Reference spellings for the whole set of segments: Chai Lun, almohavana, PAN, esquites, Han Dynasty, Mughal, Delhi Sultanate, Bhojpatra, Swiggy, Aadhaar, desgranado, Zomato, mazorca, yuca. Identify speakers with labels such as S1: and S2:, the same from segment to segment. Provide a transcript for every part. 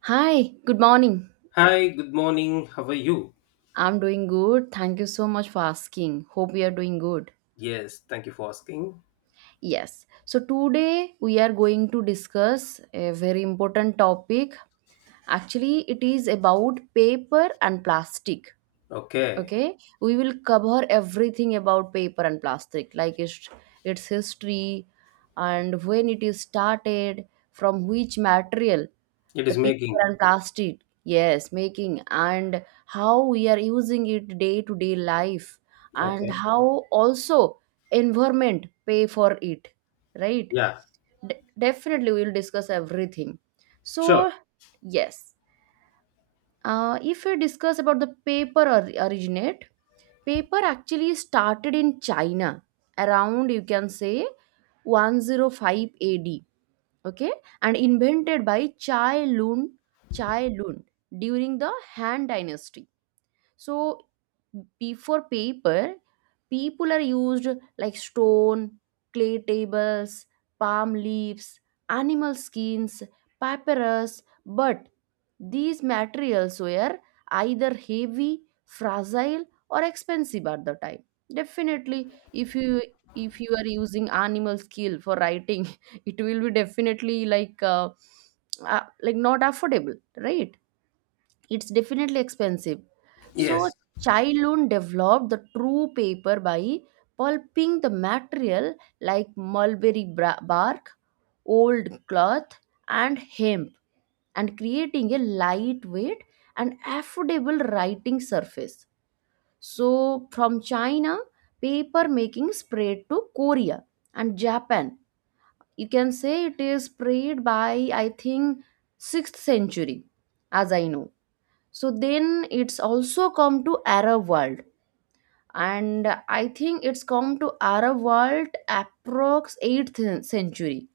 S1: Hi, good morning.
S2: Hi, good morning. How are you?
S1: I'm doing good. Thank you so much for asking. Hope you are doing good.
S2: Yes, thank you for asking.
S1: Yes. So today we are going to discuss a very important topic. Actually, it is about paper and plastic.
S2: Okay,
S1: Okay? We will cover everything about paper and plastic, like its history and when it is started, from which material
S2: it
S1: the
S2: is
S1: paper
S2: making.
S1: and plastic, yes, making, and how we are using it day to day life, and
S2: Okay,
S1: how also environment pay for it, right?
S2: yeah,
S1: De- Definitely we will discuss everything.
S2: sure.
S1: So yes, if we discuss about the originate, paper actually started in China around, you can say, 105 ad. Okay, and invented by chai lun Chai Lun during the Han dynasty. So before paper, people are used like stone, clay tables, palm leaves, animal skins, papyrus, but these materials were either heavy, fragile, or expensive at the time. Definitely, if you are using animal skill for writing, it will be definitely like not affordable, right? It's definitely expensive. So
S2: Yes,
S1: Chai Lun developed the true paper by pulping the material like bark, old cloth, and hemp, and creating a lightweight and affordable writing surface. So from China, paper making spread to Korea and Japan. You can say it is spread by, I think, 6th century, as I know. So then it's also come to Arab world, and I think it's come to Arab world approx 8th century,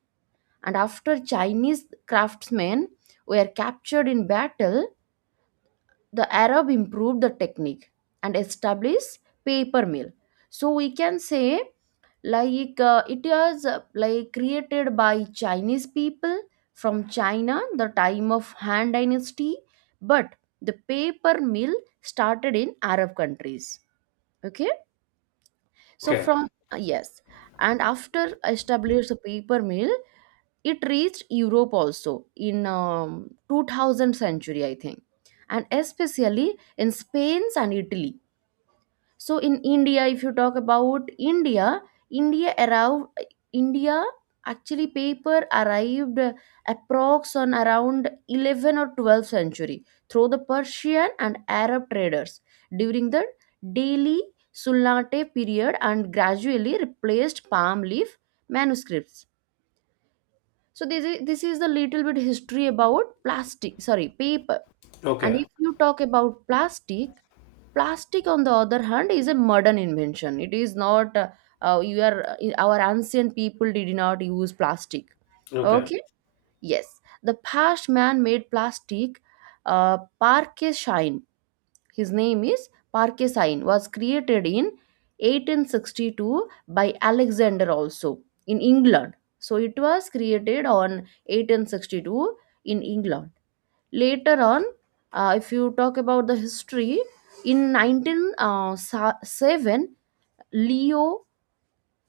S1: and after Chinese craftsmen were captured in battle, the Arab improved the technique and established paper mill. So we can say like it was like created by Chinese people from China the time of Han dynasty, but the paper mill started in Arab countries. Okay, so
S2: okay,
S1: from yes, and after established the paper mill, it reached Europe also in 2000 century I think, and especially in Spain and Italy. So in India, if you talk about india india, arrived, india actually paper arrived approx on around 11 or 12th century through the Persian and Arab traders during the Delhi Sultanate period, and gradually replaced palm leaf manuscripts. So this is the little bit history about plastic sorry paper. And
S2: okay,
S1: if you talk about plastic, plastic on the other hand is a modern invention. It is not you are our ancient people did not use plastic.
S2: okay,
S1: Okay, yes, the past man made plastic, parquet shine, his name is parquet shine, was created in 1862 by Alexander also in England. So it was created on 1862 in England. Later on, if you talk about the history, in 1907, Leo,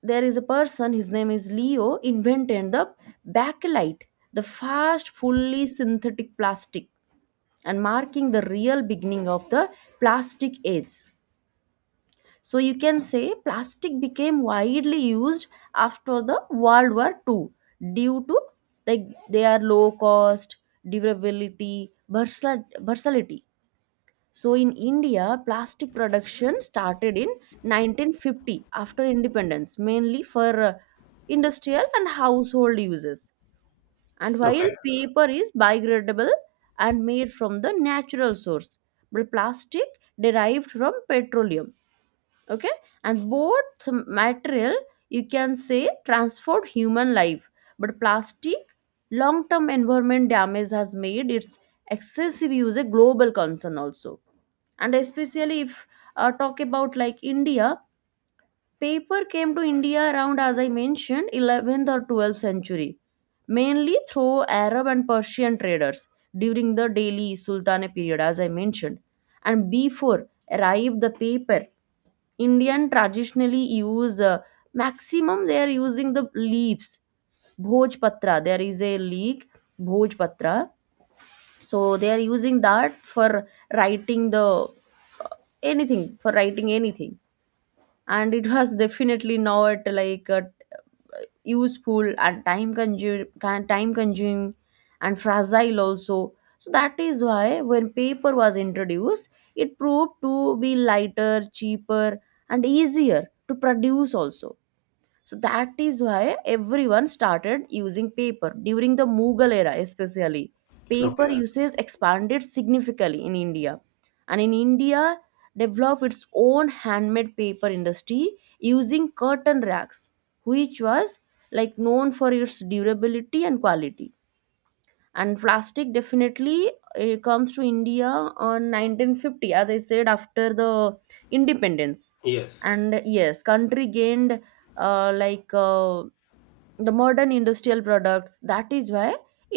S1: there is a person, his name is Leo invented the bakelite, the first fully synthetic plastic, and marking the real beginning of the plastic age. So you can say plastic became widely used after the World War Two, due to like their low cost, durability, versatility. So in India, plastic production started in 1950 after independence, mainly for industrial and household uses. And while
S2: okay,
S1: paper is biodegradable and made from the natural source, but plastic derived from petroleum. Okay, and both material, you can say, transform human life, but plastic long term environment damage has made its excessive use a global concern also. And especially if talk about like India, paper came to India around, as I mentioned, 11th or 12th century, mainly through Arab and Persian traders during the Delhi Sultanate period, as I mentioned. And before arrived the paper, Indian traditionally use maximum they are using the leaves, Bhojpatra. There is a leaf, Bhojpatra, so they are using that for writing the uh, anything for writing anything. And it was definitely not like useful and time consuming and fragile also. So that is why when paper was introduced, it proved to be lighter, cheaper, and easier to produce also. So that is why everyone started using paper during the Mughal era, especially paper
S2: okay,
S1: usage expanded significantly in India. And in India, developed its own handmade paper industry using curtain racks, which was like known for its durability and quality. And plastic definitely it comes to India on 1950, as I said, after the independence.
S2: yes,
S1: And yes, country gained uh, like uh, the modern industrial products. That is why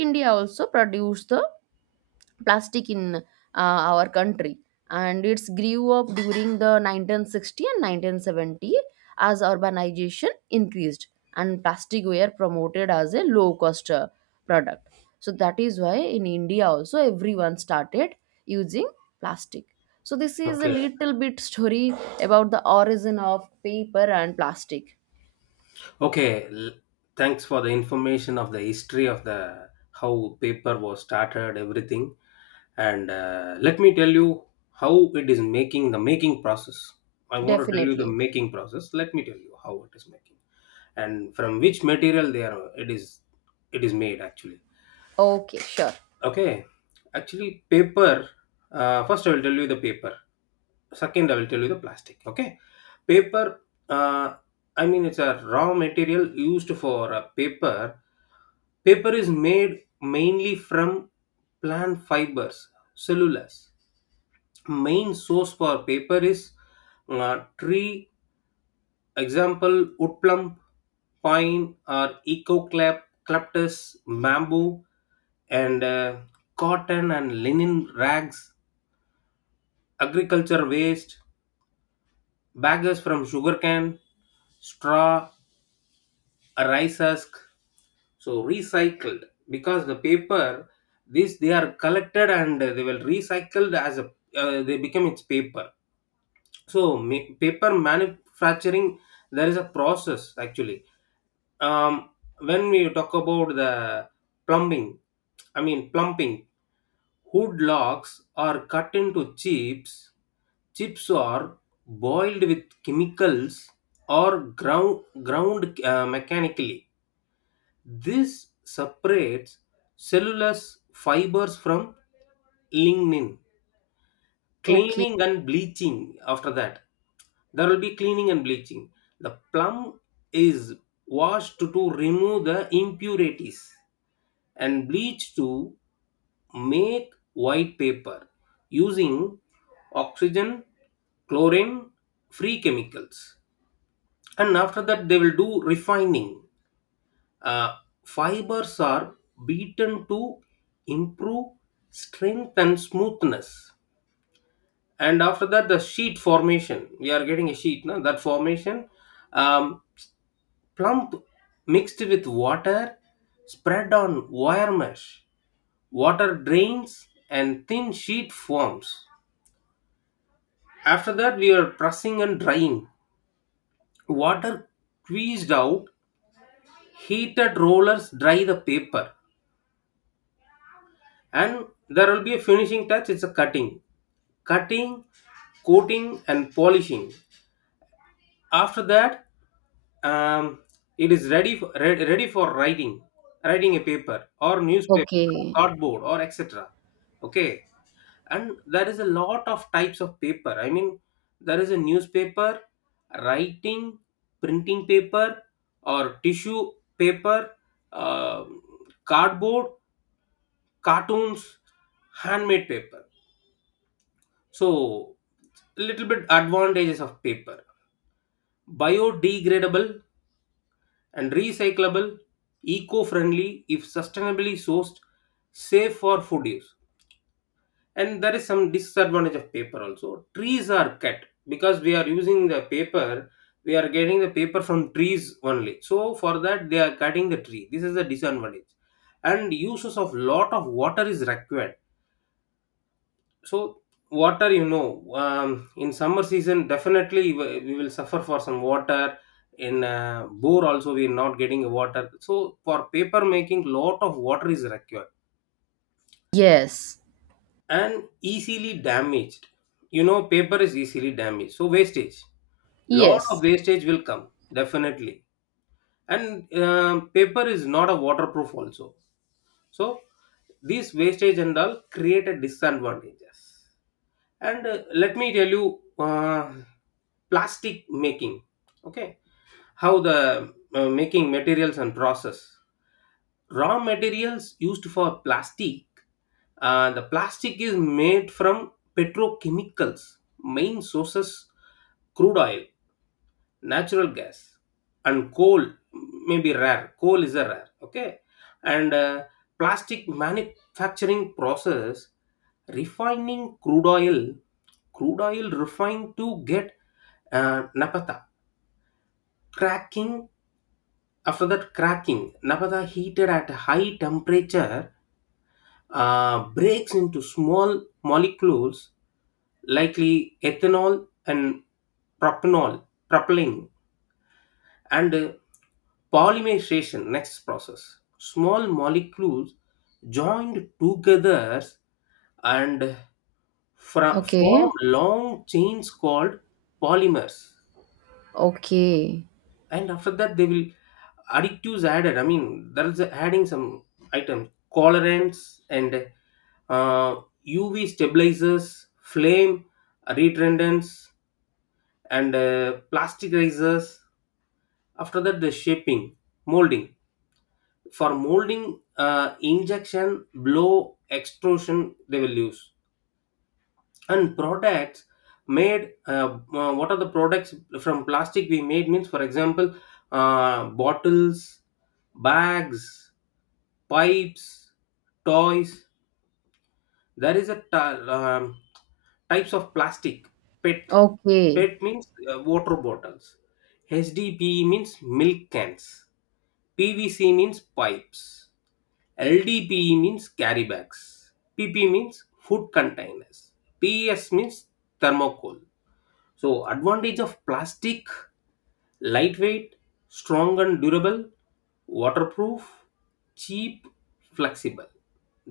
S1: India also produced the plastic in our country, and it's grew up during the 1960 and 1970 as urbanization increased, and plastic were promoted as a low cost product. So that is why in India also everyone started using plastic. So this is a
S2: okay,
S1: little bit story about the origin of paper and plastic.
S2: okay. Thanks for the information of the history of the how paper was started, everything. And let me tell you how it is making the making process. I want to tell you the
S1: Definitely.
S2: making process. Let me tell you how it is making. And from which material they are it is made actually.
S1: Okay, sure.
S2: Okay, actually paper, first I will tell you the paper, second I will tell you the plastic. Okay, paper. uh, I mean it's a raw material used for a paper. Paper is made mainly from plant fibers, cellulose. Main source for paper is tree. Example: wood plum, pine or eco clap, eucalyptus, bamboo, and cotton and linen rags, agriculture waste, baggers from sugarcane, straw, a rice husk. So recycled, because the paper, this they are collected and they will recycled, as a they become its paper. So paper manufacturing, there is a process actually. Um, when we talk about the plumbing, I mean plumping, hood logs are cut into chips. Chips are boiled with chemicals or ground mechanically. This separates cellulose fibers from lignin.
S1: Okay.
S2: Cleaning and bleaching: after that there will be cleaning and bleaching, the plum is washed to remove the impurities and bleached to make white paper using oxygen chlorine free chemicals. And after that they will do refining. Uh, fibers are beaten to improve strength and smoothness. And after that, the sheet formation, we are getting a sheet, no? That formation, um, plump mixed with water, spread on wire mesh, water drains and thin sheet forms. After that we are pressing and drying, water squeezed out, heated rollers dry the paper. And there will be a finishing touch, it's a cutting, cutting coating and polishing. After that, Um, it is ready for, ready for writing a paper or newspaper,
S1: Okay.
S2: cardboard or etc. Okay, and there is a lot of types of paper. I mean, there is a newspaper, writing, printing paper, or tissue paper, uh, cardboard, cartoons, handmade paper. So, little bit advantages of paper: biodegradable and recyclable, eco-friendly if sustainably sourced, safe for food use. And there is some disadvantage of paper also. Trees are cut, because we are using the paper, we are getting the paper from trees only. So for that they are cutting the tree. This is the disadvantage. And uses of lot of water is required, so water, in summer season, definitely we will suffer for some water. In bore also, we are not getting water. So for paper making, lot of water is required
S1: Yes.
S2: and easily damaged. You know, paper is easily damaged. So wastage, lot of
S1: Yes.
S2: wastage will come definitely. And paper is not a waterproof also. So these wastage and all create a disadvantages. And let me tell you plastic making. Okay, how the making materials and process. Raw materials used for plastic, the plastic is made from petrochemicals. Main sources: crude oil, natural gas, and coal. May be rare, coal is a rare. Okay. And plastic manufacturing process: refining crude oil, crude oil refined to get naphtha. Cracking: after that cracking, naphtha heated at high temperature, breaks into small molecules, likely ethanol and propanol, propylene. And polymerization, next process, small molecules joined together, and form
S1: Okay.
S2: long chains called polymers.
S1: Okay.
S2: And after that they will additives added, I mean there's adding some items: colorants and uh, UV stabilizers, flame retardants, and plasticizers. After that, the shaping, molding. For molding, injection, blow, extrusion, they will use. And products made, what are the products from plastic we made means, for example, bottles, bags, pipes, toys. There is a types of plastic. PET,
S1: Okay.
S2: PET means water bottles. HDPE means milk cans. PVC means pipes. LDPE means carry bags. PP means food containers. PES means thermocol. So, advantage of plastic: lightweight, strong and durable, waterproof, cheap, flexible.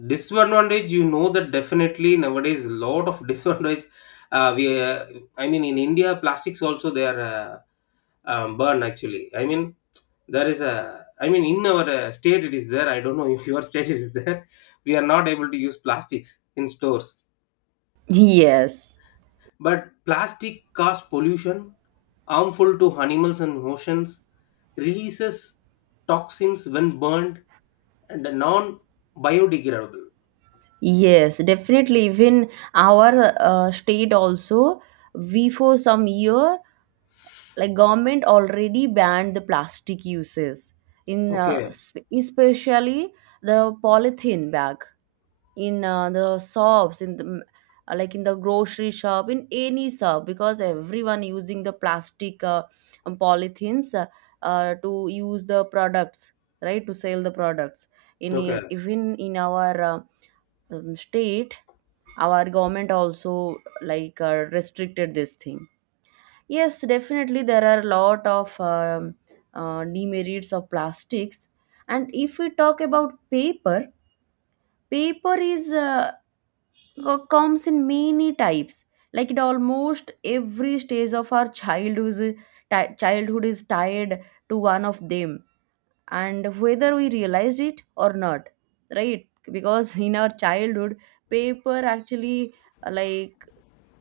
S2: Disadvantage, you know that definitely nowadays a lot of disadvantage. Uh, we, uh, I mean, in India, plastics also they are burned actually. I mean, in our state it is there. I don't know if your state is there. We are not able to use plastics in stores,
S1: Yes.
S2: but plastic causes pollution, harmful to animals and oceans, releases toxins when burned, and non biodegradable.
S1: Yes, definitely. Even our state also, we for some year, like government already banned the plastic uses in
S2: Okay,
S1: especially the polythene bag, in the shops in the like in the grocery shop, in any shop, because everyone using the plastic polythenes to use the products, right, to sell the products
S2: okay,
S1: in even in our state. Our government also like restricted this thing. Yes, definitely there are a lot of demerits of plastics. And if we talk about paper, paper is comes in many types. Like it, almost every stage of our childhood is tied to one of them, and whether we realized it or not, right, because in our childhood paper actually uh, like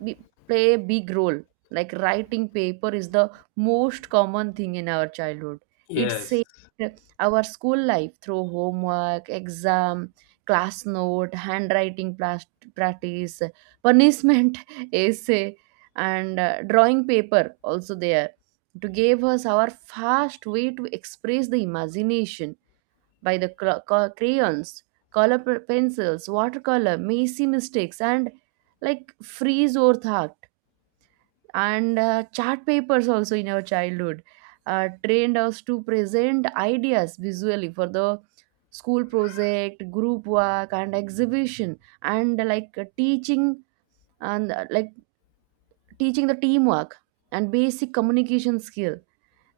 S1: be, play a big role. Like writing paper is the most common thing in our childhood. It
S2: yes,
S1: saved our school life through homework, exam, class note, practice, punishment, essay, and drawing paper also there to give us our fast way to express the imagination by the crayons, pencils, watercolor, messy mistakes, and like freeze or thoughts. And chart papers also in our childhood trained us to present ideas visually for the school project, group work, and exhibition, and teaching, and teaching the teamwork and basic communication skill.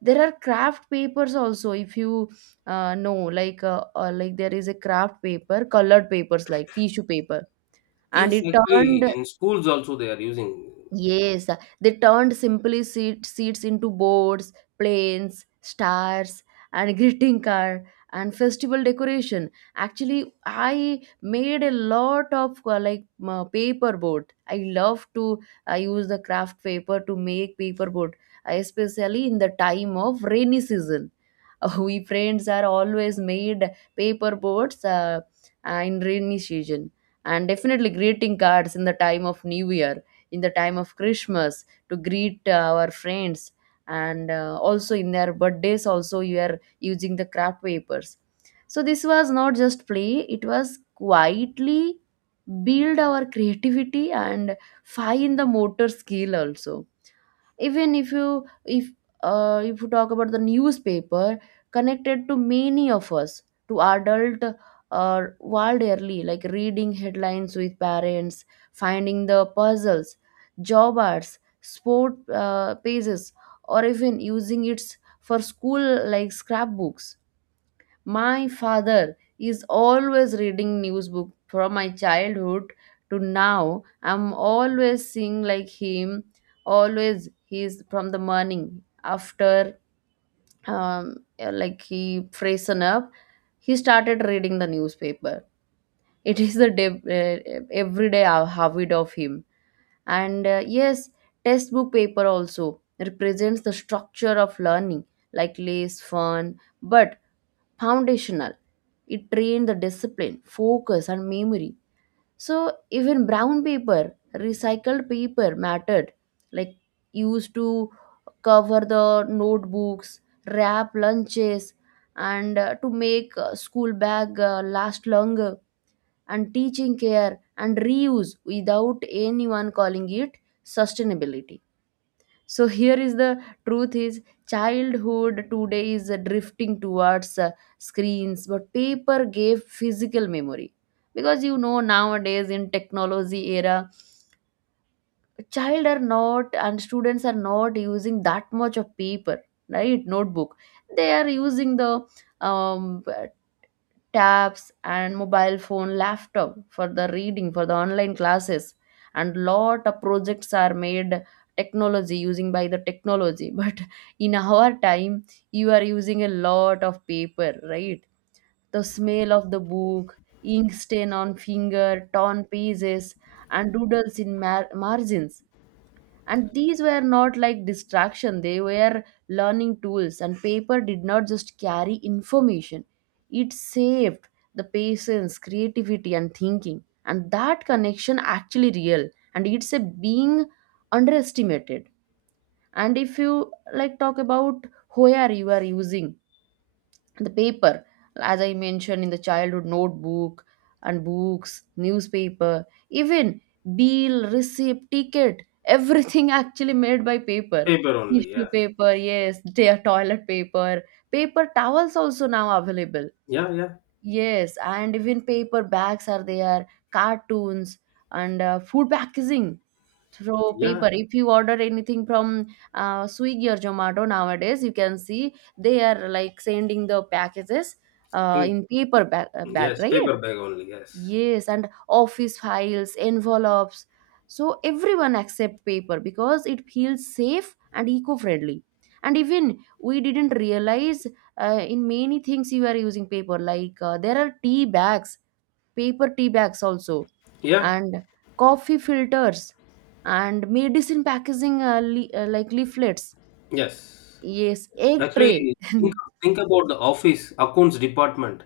S1: There are craft papers also, if you know like there is a craft paper, colored papers like tissue paper. And
S2: yes,
S1: it turned.
S2: actually, in schools also they are using
S1: Yes, they turned simply seats into boards, planes, stars, and greeting card and festival decoration. Actually, I made a lot of paper boat. I love to use the craft paper to make paper boat, especially in the time of rainy season. We friends are always made paper boats in rainy season, and definitely greeting cards in the time of New Year, in the time of Christmas, to greet our friends, and also in their birthdays also you are using the craft papers. So this was not just play, it was quietly build our creativity and fine the motor skill also. Even if you talk about the newspaper, connected to many of us to adult world early, like reading headlines with parents, finding the puzzles, job ads, sport pages, or even using it for school like scrapbooks. My father is always reading news book from my childhood to now. I'm always seeing like him. Always he's from the morning after like he freshen up, he started reading the newspaper. It is the everyday habit of him. And yes, textbook paper also represents the structure of learning, like less fun but foundational. It trained the discipline, focus, and memory. So even brown paper, recycled paper mattered, like used to cover the notebooks, wrap lunches, and to make school bag last longer, and teaching care and reuse without anyone calling it sustainability. So here is the truth is, childhood today is drifting towards screens, but paper gave physical memory. Because you know nowadays in technology era, child are not, and students are not using that much of paper, right, notebook. They are using the um, tabs and mobile phone, laptop, for the reading, for the online classes, and lot of projects are made technology using by the technology. But in our time you are using a lot of paper, right? The smell of the book, ink stain on finger, torn pages, and doodles in margins, and these were not like distraction, they were learning tools. And paper did not just carry information, it saved the patience, creativity, and thinking, and that connection actually real, and it's a being underestimated. And if you like talk about where you are using the paper, as I mentioned, in the childhood, notebook and books, newspaper, even bill, receipt, ticket, everything actually made by paper.
S2: paper only,
S1: Tissue
S2: yeah,
S1: paper, yes, their toilet paper, paper towels also now available.
S2: yeah, yeah,
S1: Yes, and even paper bags are there, cartoons, and food packaging through
S2: yeah.
S1: paper. If you order anything from Swiggy or Zomato nowadays, you can see they are like sending the packages uh,
S2: In-
S1: in paper bag, uh, bag,
S2: yes,
S1: right?
S2: paper bag only, yes,
S1: Yes, and office files, envelopes. So everyone accept paper because it feels safe and eco-friendly. And even we didn't realize in many things you are using paper. Like there are tea bags, paper tea bags also,
S2: yeah,
S1: and coffee filters, and medicine packaging like leaflets.
S2: yes.
S1: Yes, egg
S2: Actually,
S1: tray.
S2: think, think about the office accounts department,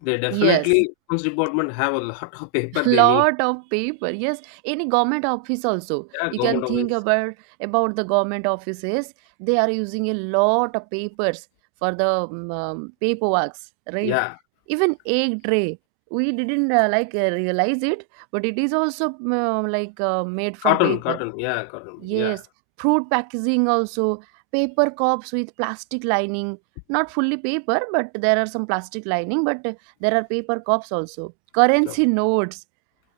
S2: they
S1: yes,
S2: definitely accounts department have a lot of paper they need.
S1: lot of paper. Yes, any government office also
S2: Yeah,
S1: you
S2: government
S1: can think
S2: always.
S1: about the government offices they are using a lot of papers for the paperworks, right?
S2: Yeah,
S1: Even egg tray we didn't realize it, but it is also made from
S2: cotton,
S1: paper.
S2: cotton. Yeah, cotton. Yeah.
S1: Yes, fruit packaging also, paper cups with plastic lining. Not fully paper, but there are some plastic lining, but there are paper cups also,
S2: O-
S1: currency notes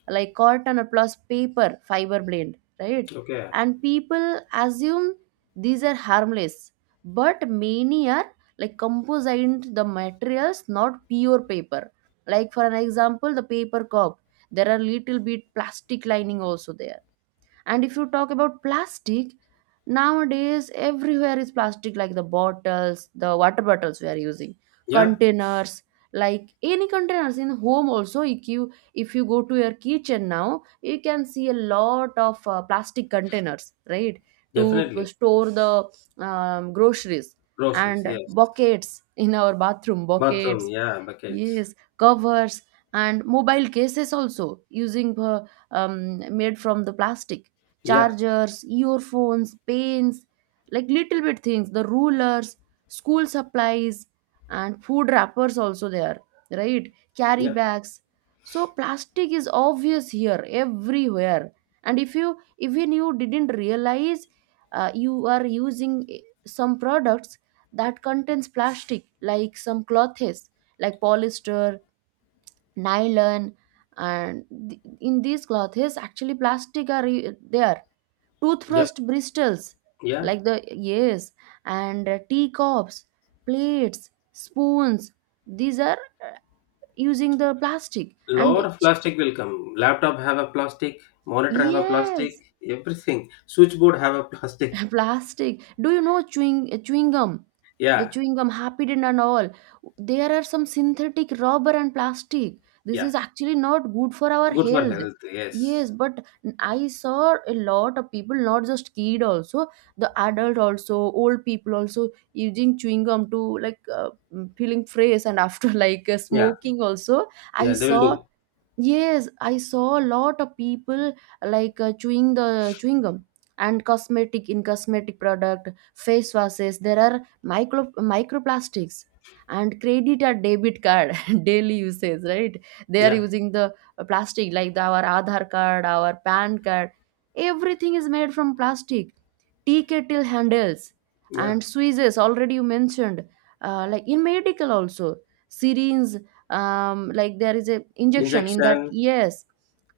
S1: like cotton or plus paper fiber blend, right?
S2: Okay.
S1: And people assume these are harmless, but many are like composite the materials, not pure paper. Like for an example, the paper cup, there are little bit plastic lining also there. And if you talk about plastic, nowadays everywhere is plastic, like the bottles, the water bottles we are using,
S2: Yeah,
S1: containers, like any containers in home also. If you if you go to your kitchen now, you can see a lot of plastic containers, right? To
S2: definitely.
S1: store the groceries,
S2: Groceries.
S1: and
S2: Yes.
S1: buckets, in our bathroom
S2: Bathroom.
S1: buckets.
S2: Yeah, buckets.
S1: Yes, covers and mobile cases also using made from the plastic.
S2: Yeah.
S1: Chargers, earphones, pens, like little bit things. The rulers, school supplies, and food wrappers also there, right? Carry
S2: Yeah.
S1: bags. So plastic is obvious here everywhere. And if you even you didn't realize you are using some products that contains plastic, like some clothes, like polyester, nylon, and in these clothes actually plastic are there.
S2: Yep.
S1: Toothbrush bristles,
S2: Yeah.
S1: like, the yes, and tea cups, plates, spoons. These are uh, using the plastic, and
S2: Lot of plastic will come. Laptop have a plastic. Monitor have a plastic.
S1: yes.
S2: Everything. Switchboard have a plastic.
S1: plastic, do you know chewing chewing gum, the
S2: Yeah.
S1: chewing gum happidin and all, there are some synthetic rubber and plastic. This
S2: Yeah.
S1: is actually not good for our
S2: Good for
S1: health.
S2: health.
S1: Yes,
S2: Yes.
S1: but I saw a lot of people, not just kid, also the adult also, old people also using chewing gum to feeling fresh, and after
S2: Yeah.
S1: smoking also I
S2: Yeah. They will
S1: saw.
S2: do.
S1: Yes, I saw a lot of people chewing the chewing gum. And cosmetic, in cosmetic product, face washes, there are microplastics, and credit or debit card daily usage, right? They are
S2: Yeah.
S1: using the plastic like the, our Aadhaar card, our PAN card. Everything is made from plastic, tea kettle handles
S2: Yeah.
S1: and squeezes, already you mentioned. Like in medical also, syringes, like there is a injection in that,
S2: Injection.
S1: yes.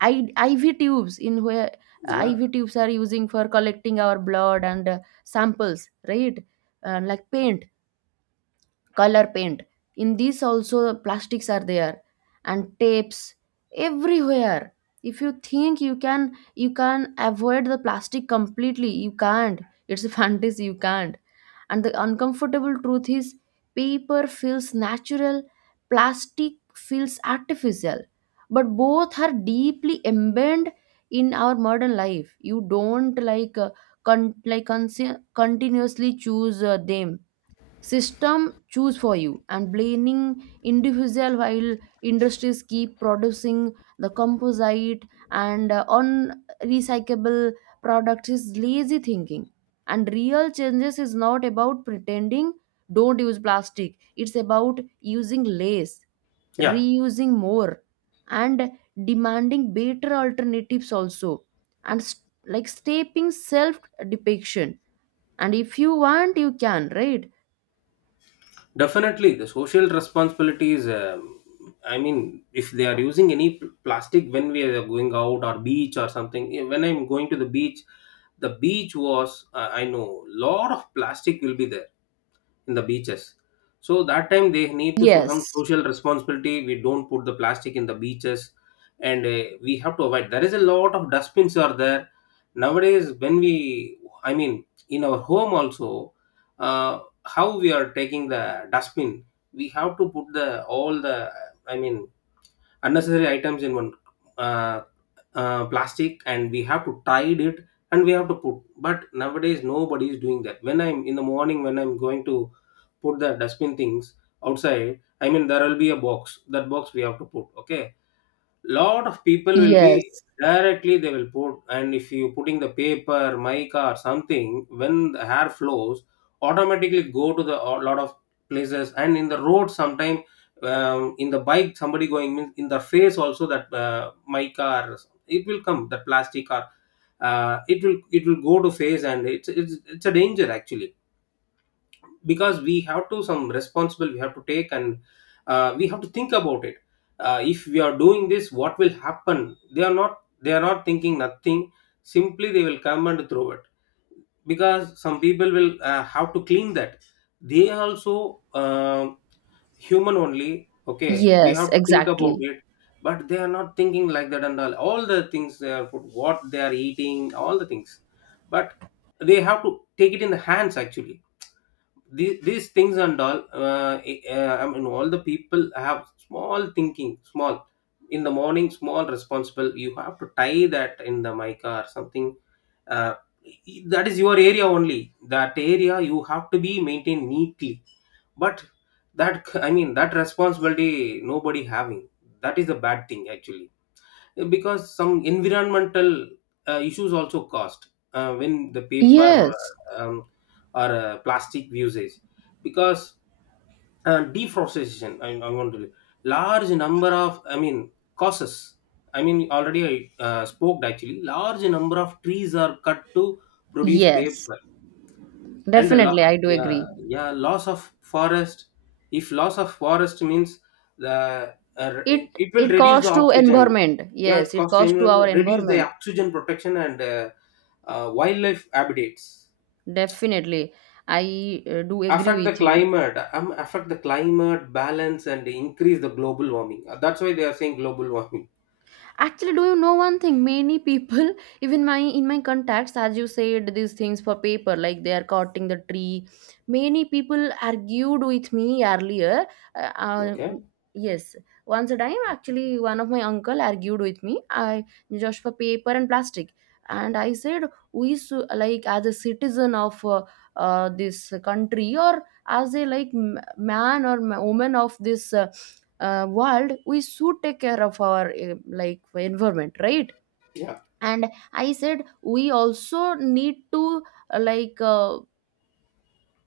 S1: I, IV tubes in where
S2: Yeah.
S1: IV tubes are using for collecting our blood and samples, right? Like paint, color paint, in these also plastics are there, and tapes, everywhere. If you think you can, you can avoid the plastic completely, you can't. It's a fantasy, you can't. And the uncomfortable truth is paper feels natural, plastic feels artificial, but both are deeply embedded in our modern life. You don't continuously choose them, system choose for you. And blaming individual while industries keep producing the composite and unrecyclable products is lazy thinking. And real changes is not about pretending don't use plastic, it's about using less,
S2: Yeah.
S1: reusing more, and demanding better alternatives also, and stepping self depiction, and if you want you can, right?
S2: Definitely, the social responsibility is. I mean, if they are using any plastic when we are going out or beach or something, when I'm going to the beach was I know lot of plastic will be there in the beaches. So that time they need to so some
S1: Yes,
S2: social responsibility. We don't put the plastic in the beaches, and we have to avoid. There is a lot of dustbins are there nowadays. When I mean, in our home also, how we are taking the dustbin, we have to put the all the, I mean, unnecessary items in one uh, plastic and we have to tide it and we have to put. But nowadays nobody is doing that, when I'm in the morning, when I'm going to put the dustbin things outside, I mean there will be a box, that box we have to put, okay. Lot of people will be
S1: yes,
S2: directly they will put, and if you putting the paper mica or something, when the hair flows automatically go to the a lot of places. And in the road sometime, in the bike somebody going means in the face also, that mica or it will come the plastic, or it will go to face, and it's a danger actually. Because we have to some responsible we have to take. And we have to think about it. If we are doing this, what will happen? They are not thinking nothing, simply they will come and throw it. Because some people will have to clean that, they are also human only, okay, we
S1: yes,
S2: have to think about
S1: exactly.
S2: it. But they are not thinking like that, and all the things they are put, what they are eating, all the things. But they have to take it in the hands actually, these things and all, I mean, all the people have small thinking, small in the morning, small responsible you have to tie that in the mica or something. Uh, e, that is your area only, that area you have to be maintained neatly. But that, I mean, that responsibility nobody having. That is the bad thing actually, because some environmental issues also caused when the paper
S1: Yes,
S2: uh, um, or plastic usage. Because deforestation, I want to large number of, I mean, causes, I mean already I spoke actually, large number of trees are cut to produce
S1: yes,
S2: paper. And a
S1: definitely, I do
S2: yeah,
S1: agree.
S2: yeah, loss of forest. If loss of forest means, the it,
S1: It
S2: it will
S1: it
S2: reduce the
S1: costs to
S2: oxygen.
S1: environment.
S2: Yeah, it
S1: Yes, it
S2: costs the
S1: costs to our
S2: environment, reduce the
S1: environment.
S2: oxygen protection and wildlife habitats,
S1: Definitely, I do
S2: affect
S1: agree
S2: the
S1: with you.
S2: climate, affect the climate balance and increase the global warming. That's why they are saying global warming.
S1: Actually, do you know one thing? Many people, even my in my contacts, as you said, these things for paper, like they are cutting the tree. Many people argued with me earlier. Uh, uh,
S2: Okay,
S1: yes, once a time, actually, one of my uncle argued with me. I just for paper and plastic, and I said, we like as a citizen of this country, or as a like man or woman of this. World, we should take care of our like environment, right?
S2: yeah,
S1: And I said we also need to uh, like uh,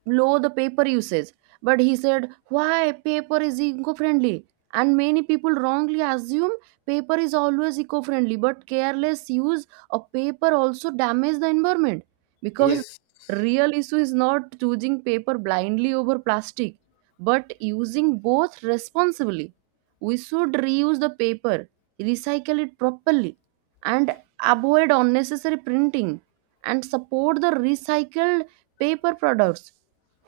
S1: low the paper usage. But he said why paper is eco-friendly, and many people wrongly assume paper is always eco-friendly, but careless use of paper also damage the environment. Because
S2: yes,
S1: real issue is not choosing paper blindly over plastic, but using both responsibly. We should reuse the paper, recycle it properly, and avoid unnecessary printing, and support the recycled paper products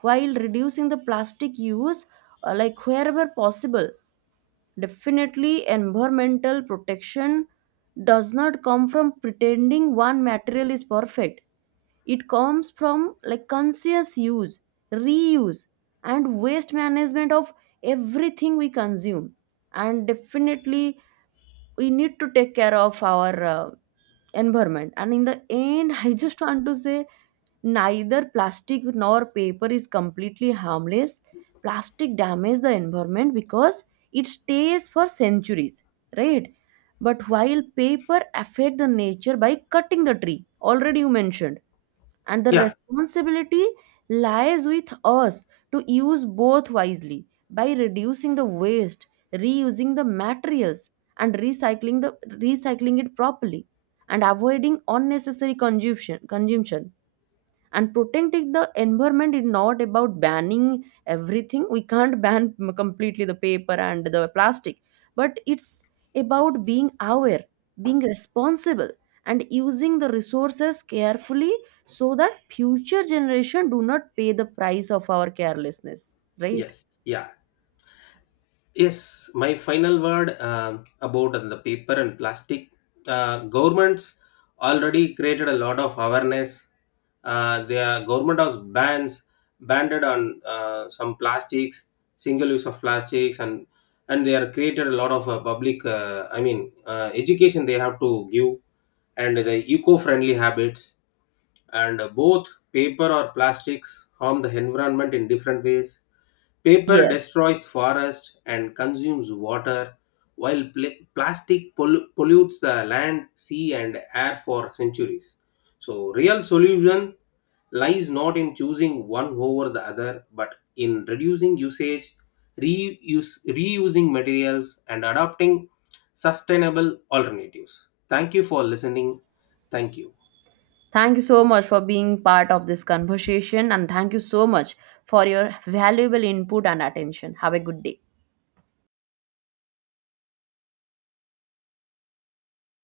S1: while reducing the plastic use like wherever possible. Definitely environmental protection does not come from pretending one material is perfect, it comes from like conscious use, reuse, and waste management of everything we consume. And definitely we need to take care of our environment. And in the end, I just want to say, neither plastic nor paper is completely harmless. Plastic damages the environment because it stays for centuries, right? But while paper affect the nature by cutting the tree, already you mentioned. And the
S2: yeah,
S1: responsibility lies with us to use both wisely by reducing the waste, reusing the materials, and recycling it properly, and avoiding unnecessary consumption, and protecting the environment is not about banning everything, we can't ban completely the paper and the plastic, but it's about being aware, being responsible, and using the resources carefully, so that future generation do not pay the price of our carelessness, right?
S2: yes, yeah. Yes, my final word about the paper and plastic. Governments already created a lot of awareness. Their government has bans banned on some plastics, single use of plastics, and they are created a lot of public. I mean, education they have to give, and the eco-friendly habits, and both paper or plastics harm the environment in different ways. Paper
S1: Yes,
S2: destroys forests and consumes water, while plastic pollutes the land, sea, and air for centuries. So, real solution lies not in choosing one over the other, but in reducing usage, reusing materials, and adopting sustainable alternatives. Thank you for listening. Thank you.
S1: thank you so much for being part of this conversation, and thank you so much for your valuable input and attention. Have a good day.